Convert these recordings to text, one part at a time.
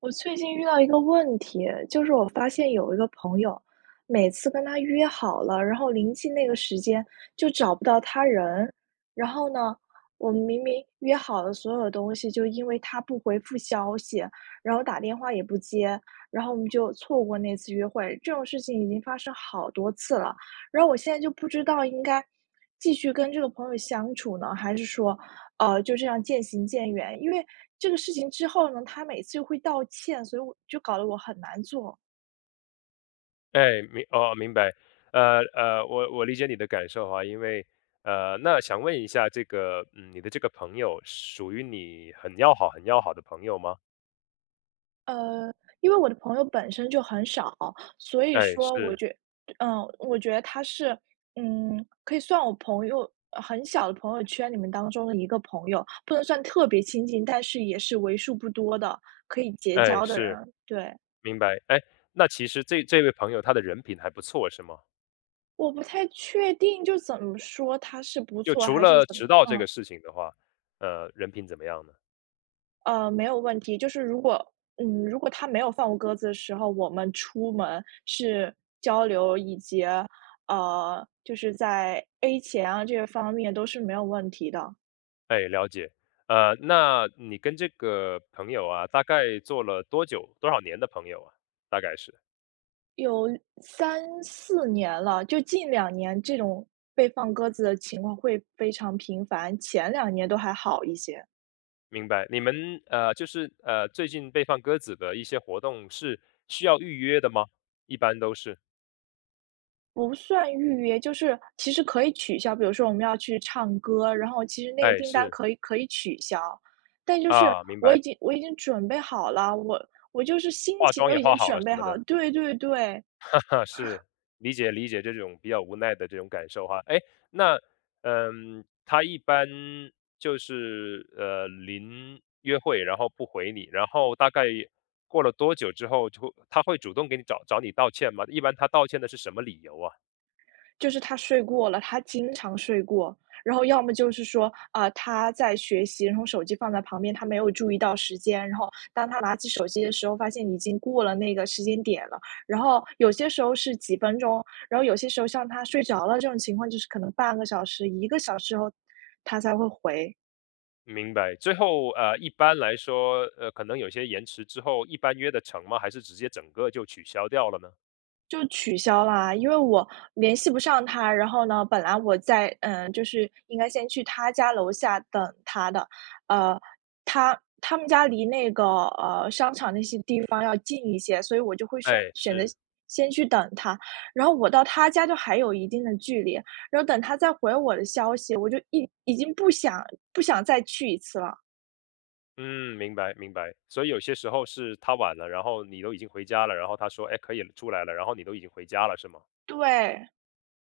我最近遇到一个问题，就是我发现有一个朋友，每次跟他约好了，然后临近那个时间就找不到他人。然后呢，我们明明约好了所有的东西，就因为他不回复消息，然后打电话也不接，然后我们就错过那次约会。这种事情已经发生好多次了，然后我现在就不知道应该继续跟这个朋友相处呢，还是说，就这样渐行渐远？因为这个事情之后呢，他每次又会道歉，所以我就搞得我很难做。哎，明白。我理解你的感受哈，因为那想问一下，这个你的这个朋友属于你很要好、很要好的朋友吗？呃，因为我的朋友本身就很少，所以哎，说是，我觉得他是，可以算我朋友很小的朋友圈里面当中的一个朋友，不能算特别亲近，但是也是为数不多的可以结哎，交的人。是，对。明白。哎，那其实这位朋友他的人品还不错，是吗？我不太确定，就怎么说它是不就错除还是了怎么。迟到这嗯。个事情的话，人品怎么样呢？没有问题。就是如果如果他没有放我鸽子的时候，我们出门是交流以及，就是在 A 钱啊这些方面都是没有问题的。哎，了解。那你跟这个朋友啊，大概做了多久、多少年的朋友啊？大概是。有三四年了，就近2年这种被放鸽子的情况会非常频繁，前2年都还好一些。明白。你们就是最近被放鸽子的一些活动是需要预约的吗？一般都是，不算预约，就是其实可以取消，比如说我们要去唱歌，然后其实那个哎，订单是可以取消。但就是啊，明我已白。经我已经准备好了，我就是心化情妆都也已化经好准了什备么好的，了。对对对。哈，是理解理解这种比较无奈的这种感受哈。哎，那他一般就是临约会然后不回你，然后大概过了多久之后他会主动给你找你道歉吗？一般他道歉的是什么理由啊？就是他睡过了，他经常睡过。然后要么就是说，他在学习，然后手机放在旁边，他没有注意到时间。然后当他拿起手机的时候，发现已经过了那个时间点了。然后有些时候是几分钟，然后有些时候像他睡着了这种情况，就是可能半个小时、1个小时后，他才会回。明白，最后，一般来说，可能有些延迟之后，一般约得成吗？还是直接整个就取消掉了呢？就取消啦，因为我联系不上他。然后呢，本来我在就是应该先去他家楼下等他的。呃，他们家离那个商场那些地方要近一些，所以我就会选哎，选择是，先去等他。然后我到他家就还有一定的距离，然后等他再回我的消息，我就已经不想再去一次了。嗯，明白明白。所以有些时候是他晚了，然后你都已经回家了，然后他说，哎，可以出来了，然后你都已经回家了，是吗？对。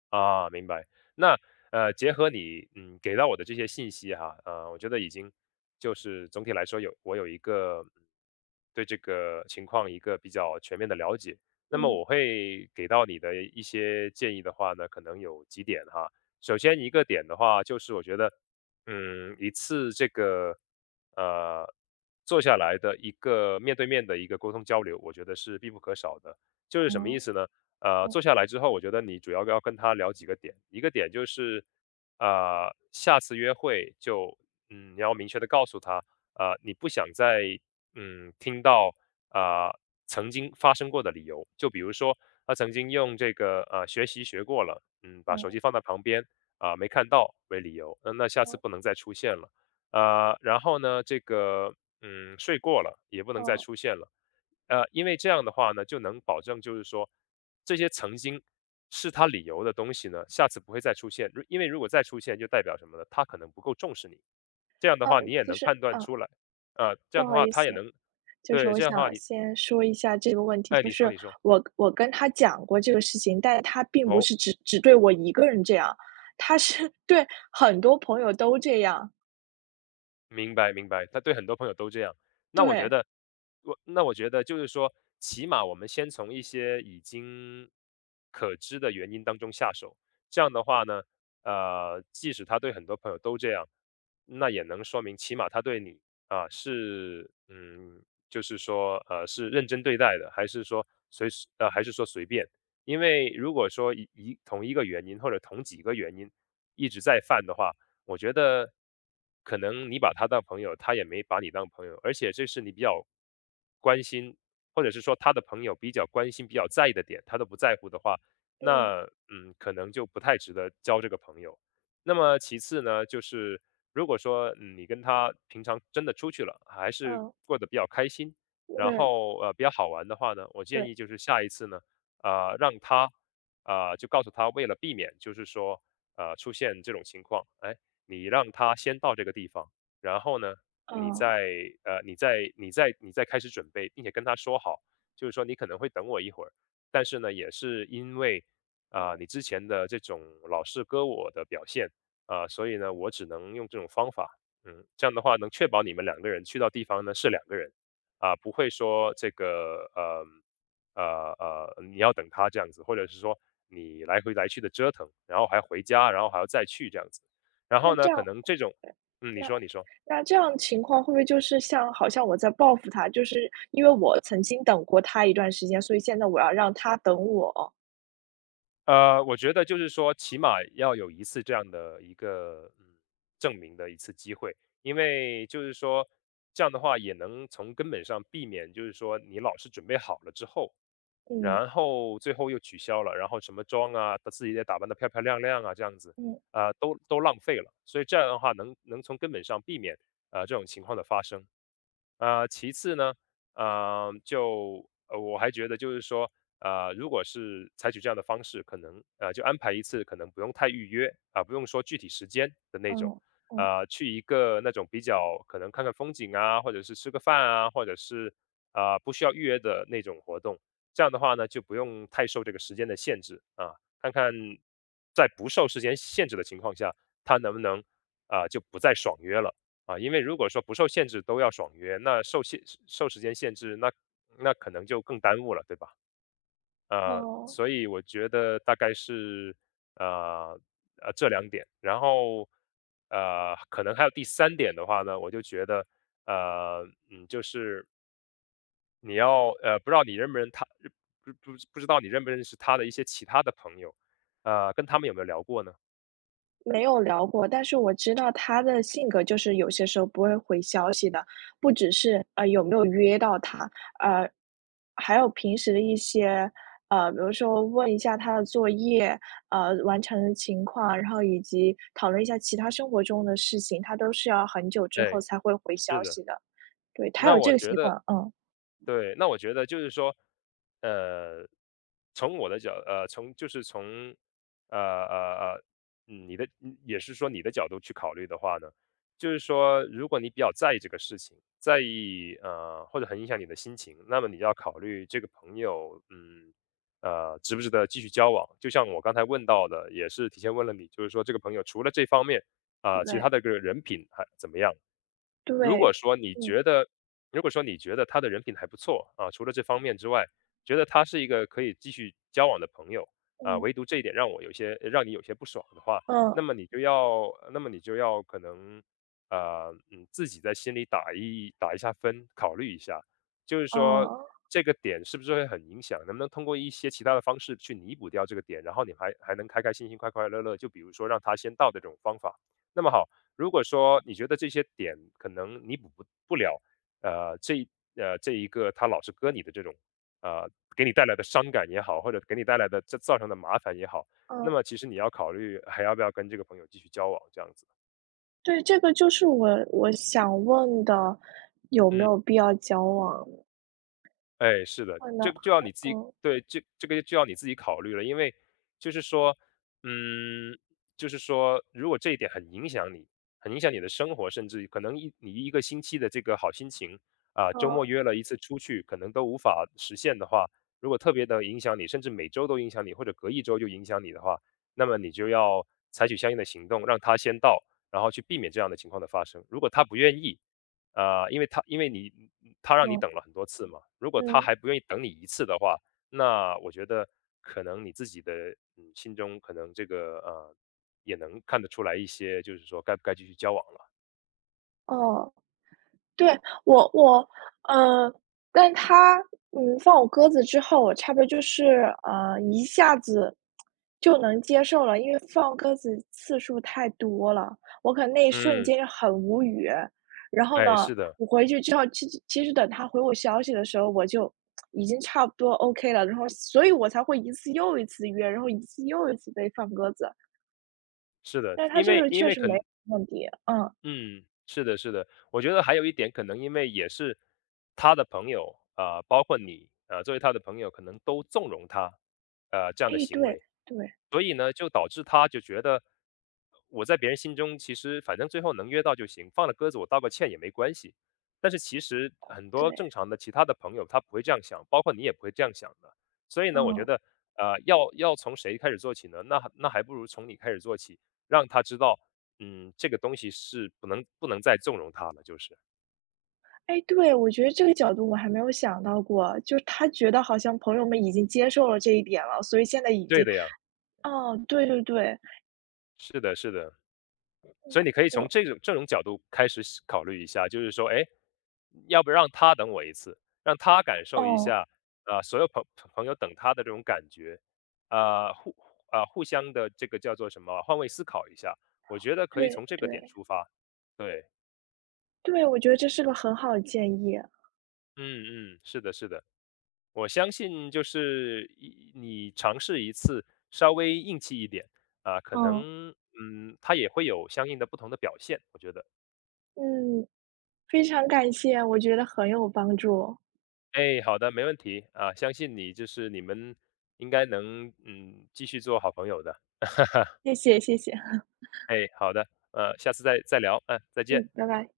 啊，明白。那结合你给到我的这些信息哈，我觉得已经就是总体来说我有一个对这个情况一个比较全面的了解。那么嗯。我会给到你的一些建议的话呢，可能有几点哈。首先一个点的话，就是我觉得一次这个呃坐下来的一个面对面的一个沟通交流，我觉得是必不可少的。就是什么意哦。思呢？哦。坐下来之后，我觉得你主要要跟他聊几个点，一个点就是，下次约会就，你要明确的告诉他，你不想再，听到，啊、曾经发生过的理由，就比如说他曾经用这个，学过了，把手哦。机放在旁边，没看到为理由，那下哦。次不能再出现了，然后呢，这个，睡过了也不能再哦。出现了。因为这样的话呢，就能保证就是说，这些曾经是他理由的东西呢，下次不会再出现。因为如果再出现，就代表什么呢？他可能不够重视你。这样的啊，话，你也其能实判断啊，出来，这不样的好话意他也思，能，就是对，我这样的话想你，先说一下这个问题，哎，就你说，是你说，我跟他讲过这个事情，但他并不哦。是只对我一个人这样。他是 对，很多朋友都这样。明白明白，他对很多朋友都这样。那我觉对。得，那我觉得就是说，起码我们先从一些已经可知的原因当中下手，这样的话呢，即使他对很多朋友都这样，那也能说明起码他对你是就是说是认真对待的，还是说还是说随便？因为如果说同一个原因或者同几个原因一直在犯的话，我觉得可能你把他当朋友，他也没把你当朋友，而且这是你比较关心，或者是说他的朋友比较关心、比较在意的点，他都不在乎的话，嗯。那可能就不太值得交这个朋友。那么其次呢，就是如果说你跟他平常真的出去了，还是嗯。过得比较开心，然对。后比较好玩的话呢，我建对。议就是下一次呢，让他就告诉他，为了避免就是说出现这种情况，哎，你让他先到这个地方，然后呢，你嗯。再你再开始准备，并且跟他说好，就是说你可能会等我一会儿，但是呢，也是因为嗯。你之前的这种老是割我的表现所以呢，我只能用这种方法，这样的话能确保你们两个人去到地方呢是两个人不会说这个你要等他这样子，或者是说你来回来去的折腾，然后还回家，然后还要再去这样子。然那后呢，可能这种你那说你说。这样情况会不会就是像好像我在报复他，就是因为我曾经等过他一段时间，所以现在我要让他等我。我觉得就是说，起码要有一次这样的一个证明的一次机会，因为就是说这样的话也能从根本上避免，就是说你老是准备好了之后，嗯。然后最后又取消了，然后什么妆啊，把自己也打扮得漂漂亮亮啊，这样子，嗯。啊，都浪费了。所以这样的话能从根本上避免这种情况的发生。啊，其次呢，就我还觉得就是说，啊，如果是采取这样的方式，可能就安排一次，可能不用太预约不用说具体时间的那嗯。种，嗯。啊，去一个那种比较可能看看风景啊，或者是吃个饭啊，或者是不需要预约的那种活动。这样的话呢，就不用太受这个时间的限制啊，看看在不受时间限制的情况下，他能不能就不再爽约了啊？因为如果说不受限制都要爽约，那受时间限制，那可能就更耽误了，对吧？哦。所以我觉得大概是呃这两点，然后可能还有第三点的话呢，我就觉得呃就是你要不知道你认不认他不不不知道你认不认识他的一些其他的朋友，跟他们有没有聊过呢？没有聊过，但是我知道他的性格就是有些时候不会回消息的。不只是，有没有约到他，呃，还有平时的一些，比如说问一下他的作业，完成的情况，然后以及讨论一下其他生活中的事情，他都是要很久之后对，才会回是消的，息的。对。他那有这我个觉习得惯。嗯。对，那我觉得就是说，呃，从我的角，呃，从就是从，呃呃呃，你的也是说你的角度去考虑的话呢，就是说，如果你比较在意这个事情，在意或者很影响你的心情，那么你要考虑这个朋友，值不值得继续交往？就像我刚才问到的，也是提前问了你，就是说这个朋友除了这方面，其对。他的这个人品还怎么样？如对。果说你嗯。觉得如果说你觉得他的人品还不错啊，除了这方面之外，觉得他是一个可以继续交往的朋友啊，嗯。唯独这一点让你有些不爽的话，嗯。那么你就要可能自己在心里打一下分，考虑一下，就是说嗯这个点是不是会很影响，能不能通过一些其他的方式去弥补掉这个点，然后你还能开开心心、快快乐乐，就比如说让他先到的这种方法。那么好，如果说你觉得这些点可能弥补不了，呃，这一这一个他老是割你的这种，呃，给你带来的伤感也好，或者给你带来的造成的麻烦也好，那嗯。么其实你要考虑还要不要跟这个朋友继续交往这样子。对，这个就是我想问的，有没嗯。有必要交往？哎，是的，可能。这个就要你自己嗯。对，这个就要你自己考虑了，因为就是说，嗯，就是说，如果这一点很影响你，很影响你的生活，甚至可能你一个星期的这个好心情啊，周末约了一次出去，可能都无法实现的话，如果特别的影响你，甚至每周都影响你，或者隔一周就影响你的话，那么你就要采取相应的行动，让他先到，然后去避免这样的情况的发生。如果他不愿意，因为你他让你嗯。等了很多次嘛，如果嗯。他嗯。还不愿意等你一次的话，那我觉得可能你自己的心中可能这个也能看得出来一些，就是说该不该继续交往了。哦。对。我我呃，但他，放我鸽子之后，我差不多就是，一下子就能接受了，因为放鸽子次数太多了，我可能那一瞬嗯，间就很无语。然后呢，哎，是的，我回去之后，其实等他回我消息的时候，我就已经差不多 OK 了，然后所以我才会一次又一次约，然后一次又一次被放鸽子。是的，但是他因这个为人因确为实可没能问题。嗯。嗯，是的，是的。我觉得还有一点，可能因为也是他的朋友啊、包括你啊、作为他的朋友，可能都纵容他这样的诶。行对。为，对。所以呢，就导致他就觉得我在别人心中其实反正最后能约到就行，放了鸽子我道个歉也没关系。但是其实很多对。正常的其他的朋友他不会这样想，包括你也不会这样想的。所以呢，我觉嗯。得要从谁开始做起呢？那还不如从你开始做起，让他知道这个东西是不能再纵容他了，就是。哎，对，我觉得这个角度我还没有想到过，就是他觉得好像朋友们已经接受了这一点了，所以现在已对经。的呀，哦。对对对。是的是的。所以你可以从我这种角度开始考虑一下，就是说，哎，要不让他等我一次，让他感受一哦。下，啊，所有朋友等他的这种感觉，呃，互互相的这个叫做什么啊，换位思考一下，我觉得可以对从这个点对出发。对，对。我觉得这是个很好的建议。嗯嗯，是的是的。我相信就是你尝试一次，稍微硬气一点啊，可嗯能他也会有相应的不同的表现，我觉得。嗯。非常感谢，我觉得很有帮助。哎，好的，没问题啊，相信就是你们应该能继续做好朋友的。谢谢谢谢。哎，好的，下次再聊，再见。嗯。拜拜。